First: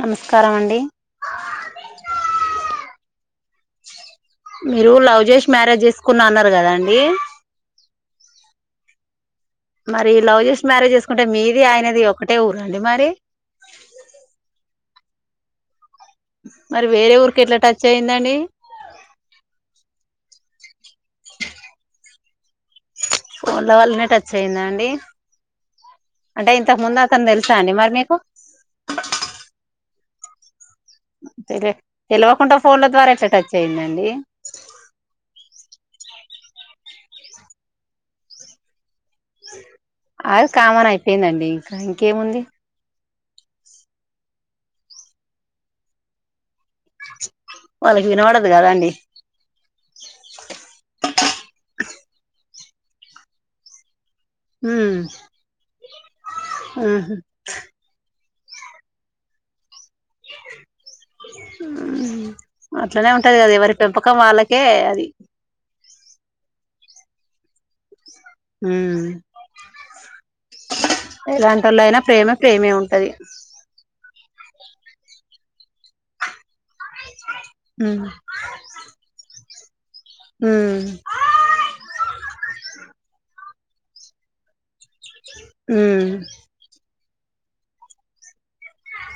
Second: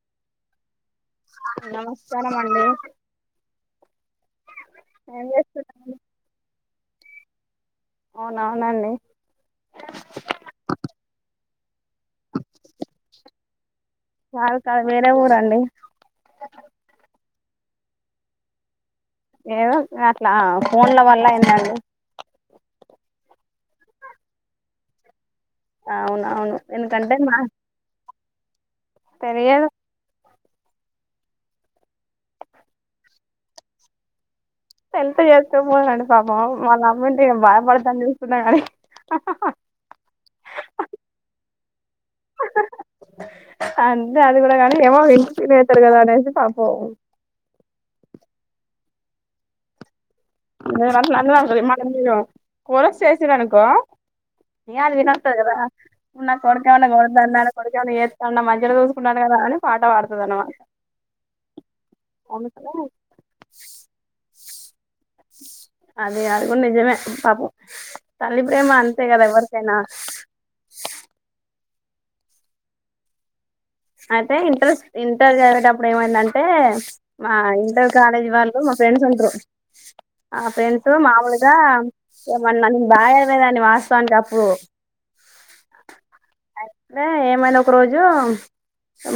నమస్కారం అండి నమస్కారం అండి మీరు లవ్ ఏం జేష్ మ్యారేజ్ చేస్తున్నారు చేసుకున్నా అన్నారు కదా అం ఏ అవునవునండి మరి లవ్ చేసి మ్యారేజ్ చేసుకుంటే మీది ఆయనది ది ఒకటే ఊరా అండి మరి రే ఊరండి మరి వేరేఊర్ ఎట్లా టచ్ అయిందండి ఏదో అట్లా ఫోన్ల వల్ల ఏందండి ఫోన్ల వల్లనే టచ్ అయిందాండి అంటే అవునవును ఇంతకు ముందు ఎందుకంటే అతను మా తెలుసా అండి మరి మీకు తెలియదు తెలి తెలివకుండా ఫోన్ల ద్వారా ఎట్లా టచ్ అయ్యందండి పోండి పాపం మాళ్ అమ్మంటిేం భాయపడతాని చూసుకున్నా కానీ అది కామన్ అయిపోయిందండి ఇంకా ఇంకేముంది అంతే అది కూడా కానీ ఏమో ఇంంటి తినితాడు కదా అనేసి పప వాళ్ళకి వినపడదు కదా అండి న కుర చేేసనుకో ఉమ్ అల్వి నాతదవా ఉ నా కొడుకవనే ఉహు కొందాన్నా కొడుక తనని మంచిగా చూసుకుంటాడు కదా అని పాట పాడుతుంది అన్నమాట అందుకనే అట్లనే ఉంటది కదా మరి పెంపకం వాళ్ళకే అది అది యకు నిజమే పాపం తల్లి ప్రేమ అంతే ఉమ్ కదా ఎవరికైనా ల అయినా ప్రేమ ప్రేమే ఉంటది అయితే ఇంటర్ ఇంటర్ జరిగేటప్పుడు ఏమైందింటే అే మా ఇంటర్ ఉమ్ కాలేజీ వాళ్ళు మా ఫ్రెండ్స్ ఉంటారు ఆ ఉమ్ ఫ్రెంస్ మాములుగా ఏమన్నా బాగాయర్మేదాన్ని వాస్తవానికి అప్పుడు మ్ అదే ఏమనా ఒక రోజు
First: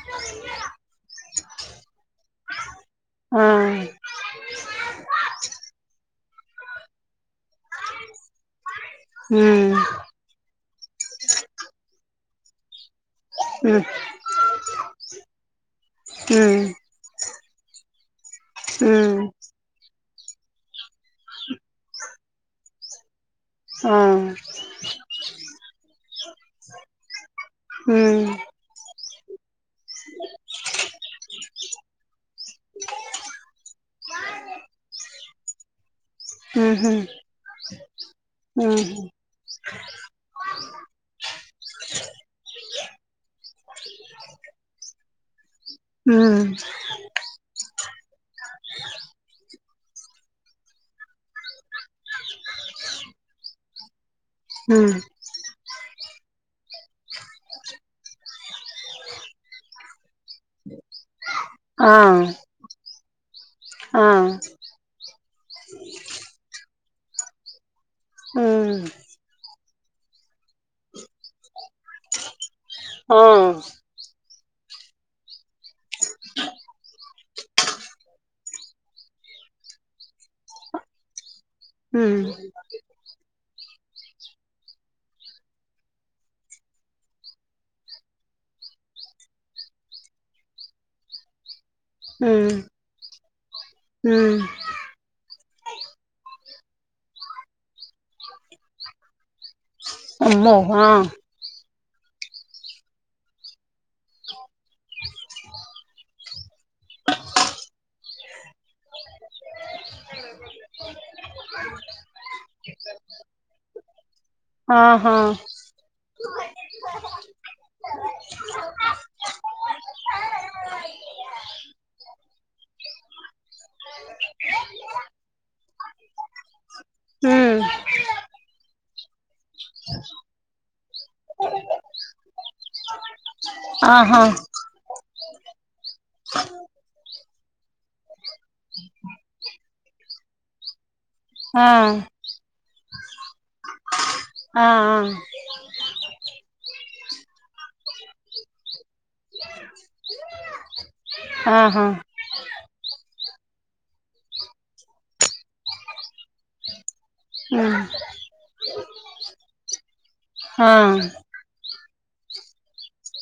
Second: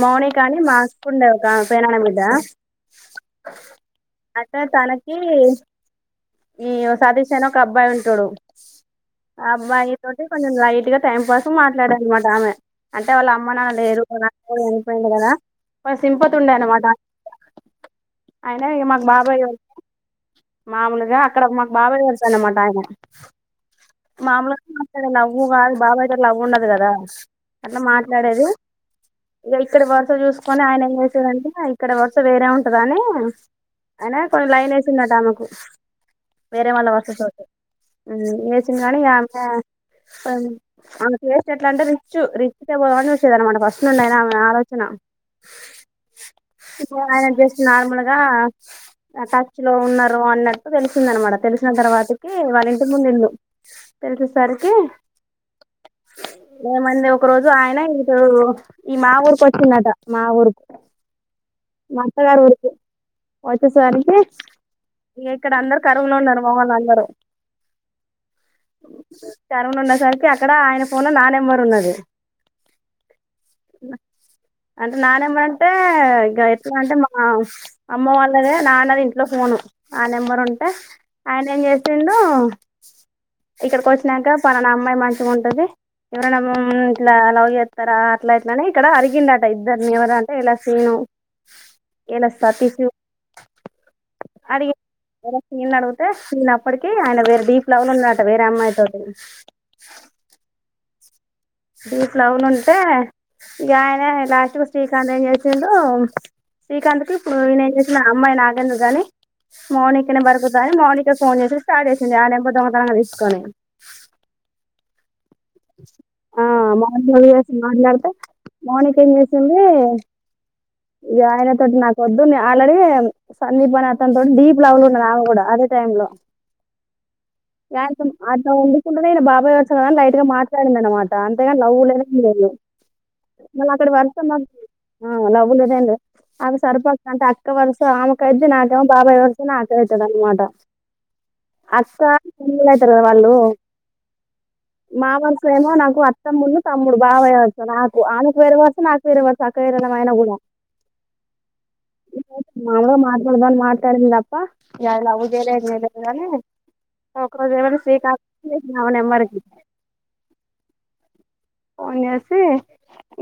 మౌనీ కానీ మాస్క్ ఉండే ఒక పనాన మీద అట్ే తనకి ఈ సాదష్ ఒక అబ్బాయి ఉంటాడు ఆ అబ్బాయి తోటి కొంచెం లైట్ గా టైం పాస్ మాట్లాడ అన్నమాట ఆమె అంటే వాళ్ళ అమ్మ నా లేరు అనిపోయింది కదా వా సింపోతు ఉండే అన్నమాట అయినా ఇక మాకు బాబాయ్య మాముూలు ఇ అక్కడ మాకు బాబా చేళ్తాన అన్నమాట ఆయన మామలుగా మాట్లాడేది లవ్వు కాదు బాబాయితే లవ్వు ఉండదు కదా అట్లా మాట్లాడేది ఇక ఇక్కడ వరుస చూసుకొని ఆయన ఏం చేసారంటే ఇక్కడ వరుస వేరే ఉంటందని ఆయన కొన్ని లైన్ వేసిినట్ట ఆమకు వేరే వాళ్ళ వస్త చోటు వేసింది కానీక అమ్మో ఆమె ఆమెకు వసే ఎట్లా అంటే రిచ్ రిచ్ే పోా అని వచ్చేది అనమాట ఫస్ట్ నుండి అయిన ఆమె ఆలోచన ఇ ఆయన జస్ట్ నార్మల్ గా లో ఉన్నారు అన్న డు తెలిసింది అనమాట తెలి సిన తర్వాతకి వాళ్ళ ఇంటి ముందు ఇల్లు తెలిసేసరికి ఏమైంది ఒక రోజు ఆయన ఇంకెవరో ఈ మా ఊరుకు వచ్చింరట. మా ఊరుకు మా అత్తగారి ఊరికి వచ్చేసరికి ఇగ అక్కడ అందరు కరువుల ఉన్నరు మొగోళందరు. ఉన్నసరికి అక్కడ ఆయన ఫోన్లో నా నెంబర్ ఉన్నది ఆ అంటే నా నెంబర్ అం టే ఇగ ఎట్ల అంటే ఆ అమ్మ వాళ్ళదే నాన్నది ఇంట్లో ఫోను ఆ నెంబర్ అంటే ఆయన ఏం చేసిండు ఇక్కడికి వచ్చినాంక పలానా అమ్మాయి మంచిగ ఉంటది. ఎవరైనా మ్ ఇట్లా లవ్ చేత్తరా అట్లా ఇట్ల అని ఇక్కడ అరిగిండట ఇద్దరిని ఎవరు అంటే ఇలా సీను ఈల్ల సతీషు అడిగి వరస్ నిన్ను అడుగుతే సీను అప్పడికీ ఆయన వేరే డీప్ లవ్ లా ఉన్నాడట వేరే అమ్మాయి తోటి. అమ్మో ఆ డీప్ లవ్ నుంటే ఇగ ఆయనే లాస్ట్ కు శ్రీకాంత్ ఏం చేసిడు శ్రీకాంత్ కి ఇప్పుడు ఈయన ఏం చేసిండు అమ్మాయి నాకెందుకు గాని మౌనిక నెంబర్ [unintelligible] మౌనికకి ఫోన్ చేసిస్తే స్టార్ట్ చేసింది ఆ నెంబర్ దొంగతనంగా తీసుకొని. ఆ హా ఆ మౌనిక చేసి మాట్లాడతే మౌనిక ఏం చేసిందీ ఈ ఆయనతోటి నాకు వద్దు ఆల్రెడీ సందీప్ అనే అతని తోటి డీప్ లవ్ లో ఉన్నది ఆమే కూడా అదే టైంలో, ఉమ్ ఆయన్తోని అట్ల వుండుకుంటనే ఇయన బాబాయి వొచ్చాడని లైట్ గా మాట్లాడింది అనమాట అంతేగాని లవ్ లేదు [unintelligible] మళ్ళ అక్కడ వరుస ఆహా మా మ్మ్ లవ్వు లేద్ [unintelligible] ఆమే సరుపక్క అంటే అక్క వరుస ఆమ కైద్ది నాకేమో బాబాయి వరుస నాక్ కైతడు అనమాట ఆ అక్కా తుములైతరు కదా వాళ్ళు ఆ మా వరుసేమో నాకు అత్తమ్మను తమ్ము ప్పుడు బాబయ నాకు ఆమేకు వేరే వరుస, నాకు వేరే వరుస అక్క చెల్లెళ్లం అయిన గూడా. ఆహా [unintelligible] [unintelligible] మాట్లాడింది తప్ప యా లవ్వు చెయలే ఏం చెయలే కాని ఒకరోజు ఎవరు ఉమ్ శ్రీకాంత్ [inaudible] చేసిండు ఆమె నెంబర్ కి ఆ పోన్ చేసి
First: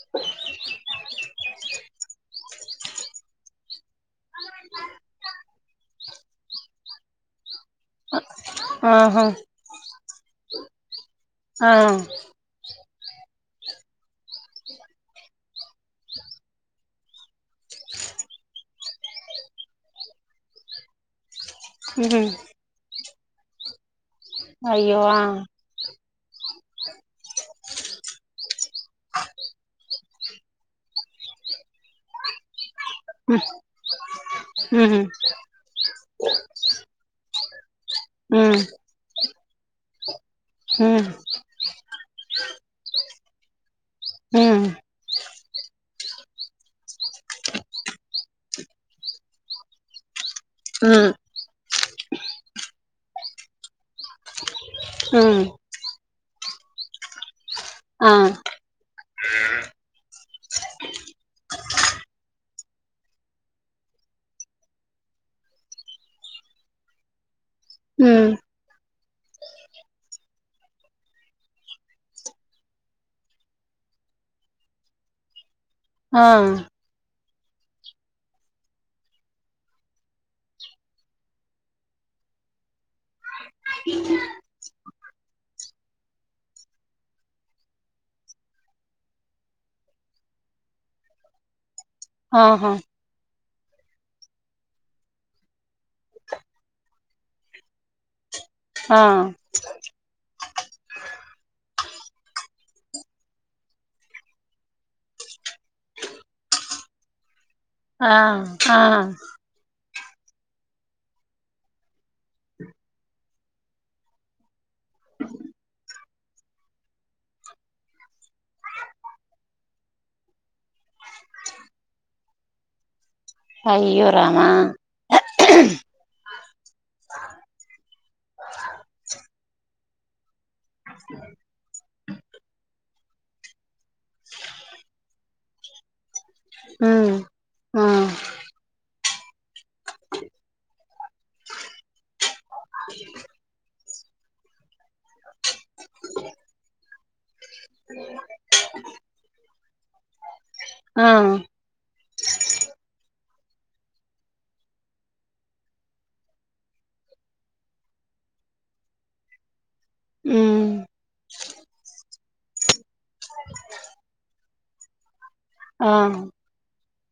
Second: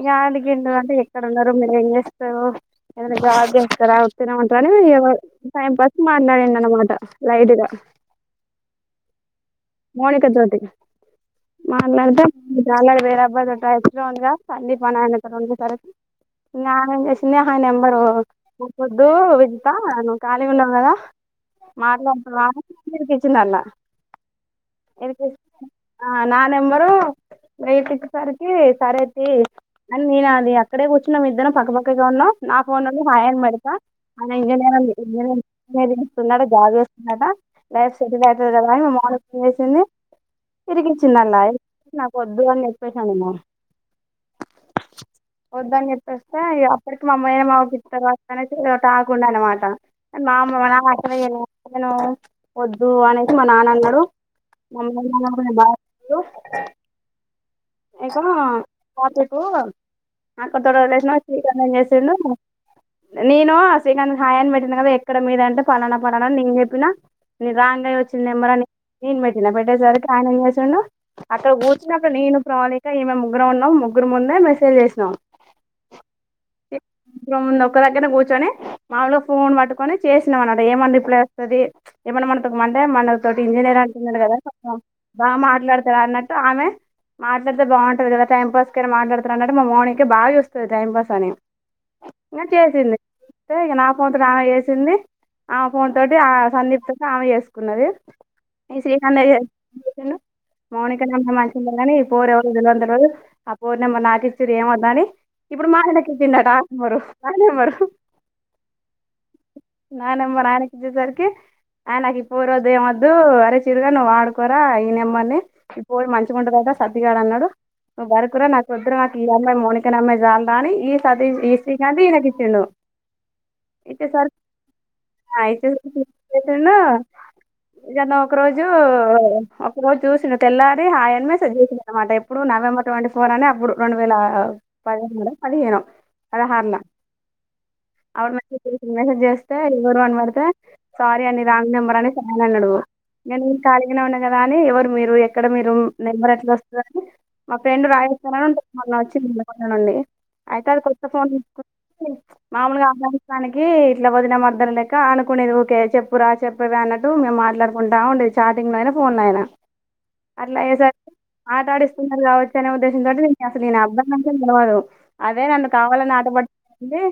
ఇగ అడిగిండు అంటే ఎక్కడన్నారు మీరు ఏం చే రు ఏదైనా జాబ్ చేస్తారా స్తారా అంటేనే ఏమో టైమ్ పాస్ కి మాట్లాడిండు అనమాట లైట్ గా ఆహా మౌణిక జ్యోతికి ఆ మాట్లాడతా వేరే అబ్బాయితో టచ్ లో ఉంది కా [unintelligible] సరికి న్ చేసింది ఆ నెంబరు పోకొద్దు విజిత నువ్వు ఖాళీగా ఉన్నావు కదా ఉహు మాట్లాడుతున్నావా అని ఇచ్చినలా అయ్యో ఆ నా నెంబరు వెైటికిసరికి సరే తీ అని నేను అది అక్కడే కూచున్నాం ఇద్దరం పక్కపక్క గా ఉన్నా నా ఫోన్ లోనే హాయ్ అని ఉహు పెడత ఆ ఉమ్ ఇంజనీరింగ్ జాబ్ చేస్తుందట లైఫ్ సెటిల్ అయితది ఉమ్ కదాని మమ్మని ఫోన్ చేసింది ఉమ్ తిరిగిచ్చిందలై నాకు వద్దు అని చెప్పేసాను ఉమ్ వద్దు అని చె వస్తే అ ఇక్కడకి అమ్మే మా పట్టన ఆకుండ అనమాట మా మాస ఉమ్ వద్దు అనేసి మా నాన్న అన్నాడు మా ఉమ్ బాబా హలో ఆ ఇక టేపు నాకు తోలేసిన శ్రీకాంతం చేసిడు నేను ఆ శ్రీకాంతం హాయ్ అని పెట్టిను కదా ఎక్కడ మీద అంటే పలానా పలానా నేను చెప్పిన న రాంగ్ అయి వచ్చింది ఉమ్ నెంబర్ అని నేను పెట్టిన పెట్టేసరికి ఆయన ఏం చేసాండు అక్కడ కూర్చినప్పుడు నేను ప్రవళిక ఈమె ముగ్గురం ఉన్నాం ముగ్గురు ముందే మెసేజ్ చేసినాం ఆ ఇంతకు ముందు ఒక్క దగ్గర కూర్చొని మాములుగా ఫోన్ పట్టుకొని చేసినాం అన అడ ఏమన్నా రిప్లై వస్తుంది ఏమన్నా మనకుమంటే మన తోటి ఇంజనీర్ అంటున్నాడు కదాం బాగా మాట్లాడతడు అన్నట్టు ఆమె మాట్లాడితే బాగుంటుంది కదా టైం పాస్ కైనా మాట్లాడతారు అన్నట్టు మా మార్నింగ్కే బాగా ఇ వస్తుంది టైంపాస్ అని ఇ ఆహా చేసింది అే ఇక నా ఫోన్ తోటి ఆమె చేసింది ఆ ఫోన్ తోటి ఆ సందీప్ త ఆమె చేసుకున్నది ఇ ఆ శ్రీకాంత్ మౌణికనా మమాంద అనీ పోరు ఎవరు విలువంత ఆ పోరు నెమ్మరు నాటి ఇచ్చరు ఏమ వద్దా అని ఇప్పుడు మా ఎండకి తిడు టమరు ఆమ్మరు ఆ ఆ నాెమ నానకిద్ద సరికి అయనకిపోూరదు ఏవమద్దు చరగా ఆడుకో అయినమ్మా ఇ మ వుండా దేనా సర్దిగాడు అన్నాడు నువ్వు వర కూడా నాకుొదురు నాకు ఈ అమ్మాయి మోనికని అమ్మాయి జాల రాని సద ఈ కడి హది ఏను ఇయితే అయ్యో రామా సారియితే జన ఒక రోజు రో చూసిన తెల్లార హయన్మెస్ అనమాట ఇప్పుడు నవంబర్ ట్వంటీ ఫోర్ అనే అప్పుడు రెండు వేల పదిహేను మడ అది ఏన హ ఆ మ ఎవరు అనబడితే సారీ అని రాంగ్ నెంబర్ అని సాయన్ అడు నేను న్నదని ఎవరు మీరు ఎక్కడ మీరు లా వస్తు మా ఫ్రెండ్ రాయేస్తానివచ్చి నుండి అయితే అది కొత్త ఆ ఫోన్ తీసుకుని మామూలుగా దనికి ఇట్లా వదిన మర్ద్దన లెక అనుకునేది ఓకే చెప్పురా చెప్పవ అన్నట్టు మేము మాట్లాడుకుంటాము అండ చాటింగ్ లో అయినా ఫోన్ అయినా అలా ఉమ్ ఎజ ఆట ఆడిస్తున్నారు కావచ్చు అని అసలు అబ్బా అవును అదే నన్ను ఆ కావాలని ఆటపడిడి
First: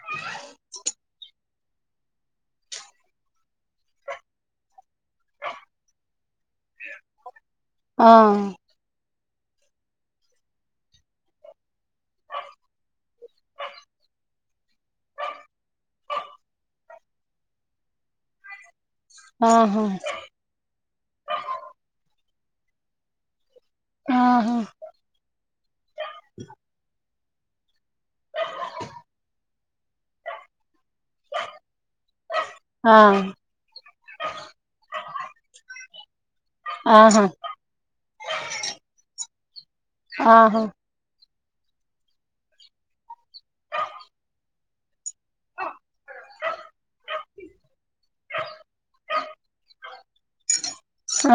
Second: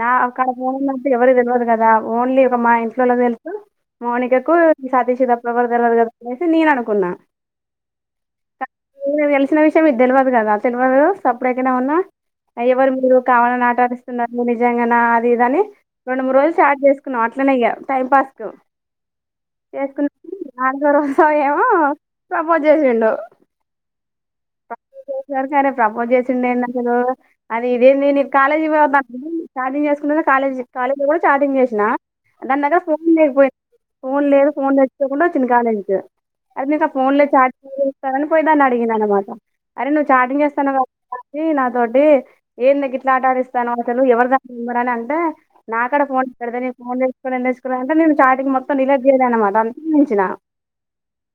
నా అక్కడ పోనున్నట్టు ఎవరు తెలియదు కదా ఓన్లీ ఒక మా ఇంట్లో వెళ్తూ మోనికకు సాతీశిత ప్రవర్ తెలారు కదా అనేసి నేను అనుకున్నా ఆ ేను తెలిసిన విషయం మీది తెలియదు కదా తెలియదు సప్పుడేకైనా ఉన్నా ఎవరు మీరు కావాలని ఆటడిస్తున్నారు నిజంగా అది ఇది అని రెండు మూడు రోజులు స్టార్ట్ చేసుకున్నాం అట్లనే టైం పాస్ కు ఆహా చేసుకున్నా నాలుగ రజ ఏమో సబ చేసి ఉండో హ ఆహా ప్రపోజ్ చేసారు సరే ప్రపోజ్ చేసిండే ఎన్న అసలు ఇదేం నేను కాలేజ్ ఛార్జింగ్ చేసుకుంట కాలేజ్ కాలేజీలో కూడా ఛార్జింగ్ చేసినా దాని దగ్గర ఆ ఫోన్ లేకపోయింది ఫోన్ లేదు ఫోన్ తెచ్చుకోకుండా వచ్చింది కాలేజీకి అదినకు ఆ ఫోన్ ఆహా లో చార్జ్ నను పోయేదాని అడిగిననమా అద అరే నువ్వు చాటింగ్ ఆహా చేస్తానావు కావు ఇ నాతోటి ఏందుకు ఇట్లా ఆట ఆడిస్తనవు అసలు ఎవరుద ఎవ్వరని అంటే నాకడ ఫోన్ ఎక్కడిదే నేను ఫోన్ తెచుకోలే ఏం తెచుకోలే అంటే నేను చాటింగ్ మొత్తం డిలేట్ చేయలే అనమాట అంతుంచినా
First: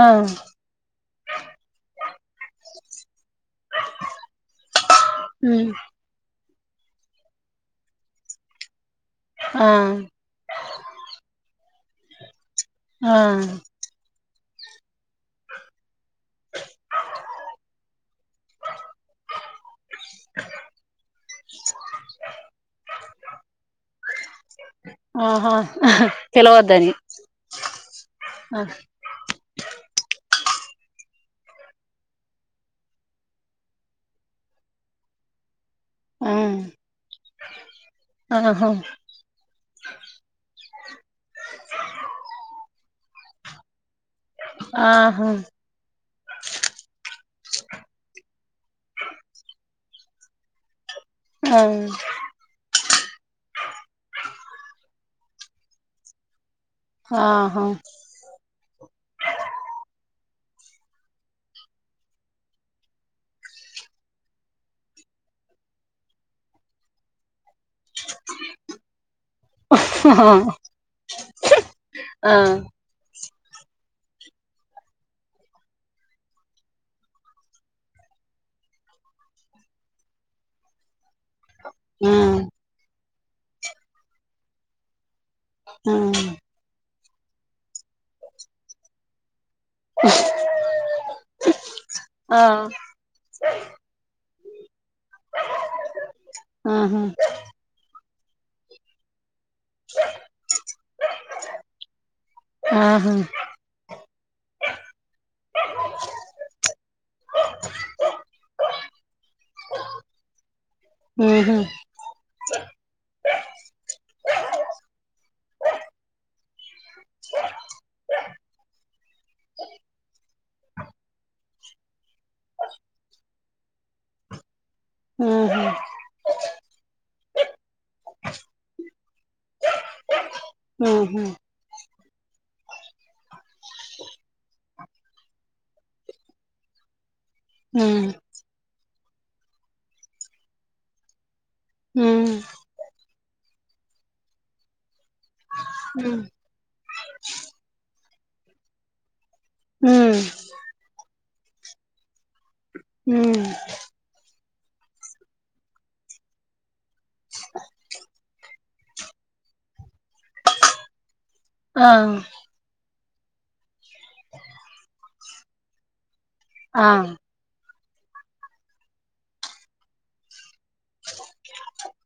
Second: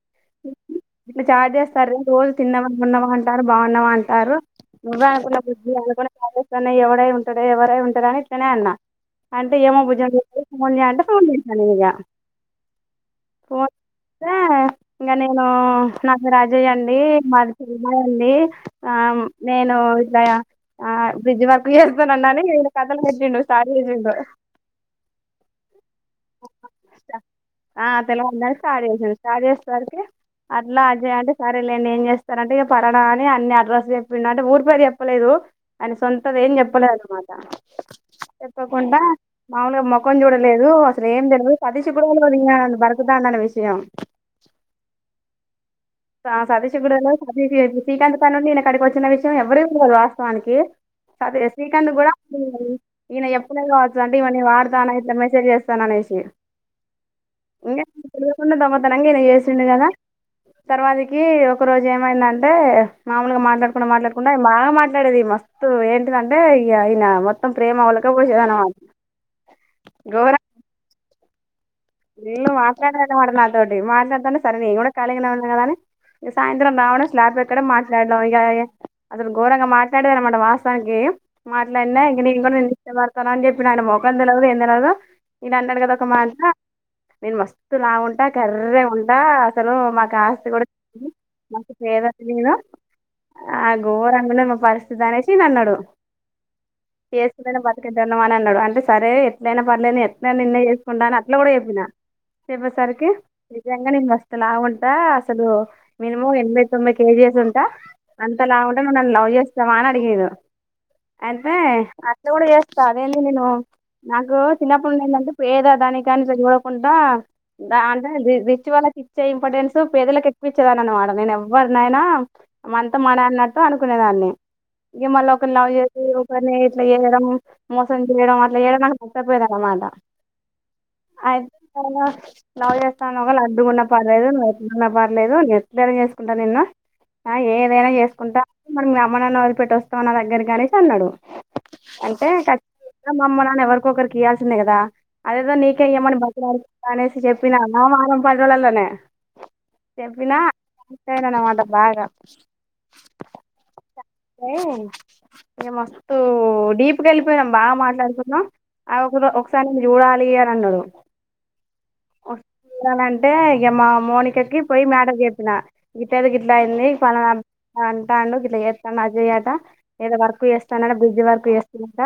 ఆ స్టార్ట్ చేస్తారు రోజు తిన్నవా ఉన్నవా అంటారు బాగున్నావా అంటారు నువ్వే అనుకున్న బుజ్జి ఉమ్ అనుకొనే చాలు కన్నయ్య ఎవడై ఉంటాడే ఎవరై ఉంటారె అని ఇట్లనే అన్న అంటే ఆ ఏమో బుజ్జి అని చేస్తడు ఫోన్ జెయి అంటే ఫోన్ జేసిన నేను ఇగ ఆ అే ఇగా నేను నా పేరు రాజయ్య అండి మాది చిమయ అండి ఆ నేను ఇట్లా ఆ బ్రిడ్జ్ వర్క్ చేస్తున్ననని ఇగ కథలు పెట్టిండు స్టార్ చేసిండు ఆహా పిలవద్దని ఆ తెలవద్దని ఆ స్టార్ చేసిడు స్టార్ట్ చేసే సరికి అట్లా అజయ్ అంటే సరేలేండి ఏం చేస్తరంటే ఇక పడనాని అన్ని అడ్రస్ చెప్పి అంటే ఊరిపేరు చెప్పలేదు అని సొంత ఏం ఉమ్, చెప్పలేదన్నమాట ఆహా చెప్పకుండా మాములుగా ముఖం చూడలేదు దు అసలు ఏం తెనను సతీష్ కూడా ఉళ్వద అ పరకుదాందన్న విషయం ఆ ఆ సతిష్ గూడ తెల్వది ఇగ బీపీ అయిది జెప్పి సీకంతుకు పని ఉంది ఇనే కాడికి వచ్చిన విషయం ఎవరి వాస్తవానికి అదే ఆ శ్రీకాంత్ కూడా ఈయన చెప్పలేదు కావచ్చు అంటే ఈవ నే వాడుతాన ఇట్లా మే సెజ్ చేస్తాననేషి ఆహా ఇంగ తెలవకుండ దొంగతనంగా ఈనె చేసిండు కదా తర్వాతికి ఒక రోజు ఏమైందంటే మామూలుగా మాట్లాడుకుండా మాట్లాడుకుండా బాగా మాట్లాడేది మస్తు ఏంటిదంటే ఇగ ఇయన మొ త్తం ప్రేమ ఒళక పోషేధనమాట గోరం [unintelligible] ఆ ఫుల్ మాట్లాడేదనమట నా తోటి మాట్లాడుతంటె సరే నేను కూడా కాలిగనే ఉన్నా కదాని ఇగ సాయంత్రం రావడం స్లాబ్ ఎక్కడం మాట్లాడం ఇగా ఏ అసలు ఘోరంగా మాట్లాడేది అనమాట వాస్తవానికి మాట్లాడిన ఇంక ఉమ్ నేను కూడా నిన్ను ఇష్టప వస్తానని అని చెప్పిన ఆయన మోకం తెలువదు ఎం తెలువదు ఇనే అన్నాడు కదా ఒక ఉమ్ మాట నేను మస్తు లావుంటా కర్రే ఉంటా అసలు మాకు ఆస్తి కూడా లేదు మస్తు పేదస్థితి ఆ ఉన్నం ఆ గోరంగా ఉన్నది మా పర్ నేసి అన్నాడు ఆహా చేస్తు బతుక తిన్నావా అన్నాడు అంటే సరే లైనా పర్లేదు ఎట్న నిన్నే చేసుకుంటాను ట్లా కూడా చె నా చూపే సార్క ఆహా నిజ్జంగానే మాస్ అంత లావుంటా అసలు మినిమం ఎనభై తొంభై కేజీస్ ఉంటా అంత లావుంటే నువ్ నన్ను లవ్ చేస్తావా అని అడిగిరు అంతే ఉహూ అట్లా కూడా చేస్తా అదేంది నేను నాకు చిన్నప్పుడున్నుండి ఏంటంటే పేదా దాని కనీ కుంటా అంటే రిచ్ వాళ్లకి రిక్ ఎ ఇంపార్టెన్స్ పేదలకుకి ప్పిచ్చదాన [unintelligible] నేను ఎవరినాయనా అంత మా నాన్న అ అనుకునేదాన్ని ఇంక మళ్ళీ ఒకరు ఆహా లవ్ చేసి ఒకరిని ఇట్లా చేయడం మోసం చేయడం అట్లా చేయడం నాకు నచ్చపోద అన్నమాట మ్ హూ లవ్ చేస్తా [unintelligible] డు గుణ పర్లేదు ఏట్లూన్నా పర్లేదు ఏట్లైన చేసుకుంటా నిన్ను ఆ ఏదైనా ఉమ్ చేసుకుంటా మరి మీ అమ్మ నాన్న వదిలి పెట్టి వోస్తావా నా దగ్గర కి అనేసి అన్నాడు ఉమ్ అంటే ఉమ్ [unintelligible] అమ్మ నాన్న ఎవరు ఒక్కరికి ఇయలసిందే కదా అదేదో నీకే ఇయమని బ్రతిమిలాడుకుంట అనేసి చెప్పినాన పడోలల్లానే ఉమ్ చెప్పిన నేనమమాట బాగ ఉమ్ [unintelligible] ఏ మస్తు డీప్ ప్పుడె వెళ్ళిపోయినాం బాగా మాట్లాడుకున్నాం ఆ ఒక ఒకసాని చూడాలిఅన్నాడు ఆ అంటే ఇగ మా మోనికకి పోయి మాటర్ చెప్పిన ది గిట్ల ఆ అయింది పలానా అంటాడు గిట్లా చేస్తాన్న అజయ్ అట ఏదో వర్క్ చేస్తాన్నడట బ్రిడ్జ్ వర్క్ చేస్తూన్నాడట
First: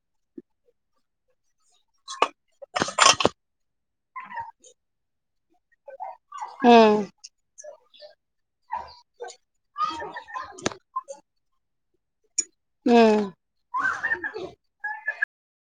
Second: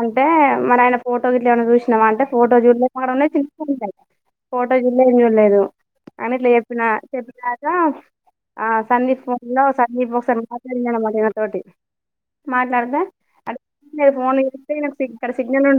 అంటే మరి ఆయన ఫో ఫోటో గిట్ల ఏమన్నా చూసినావా అంటే ఫోటో చూళ్ళే చాయి ఫోటో చూల్లే ఏం చూడలేదు అన్ని ఇట్ల చెప్పిన ఉమ్ చెప్పినాక ఆ సందీప్ ఫోన్ లో సందీప్ ఒకసారి మాట్లాడిండు అన్నమాట ఈయన తోటి మాట్లాడదే ఉమ్ అ ఫోన్ లో చెప్తే సిగ్నల్ ఇక్కడ సిగ్నల్ ఉం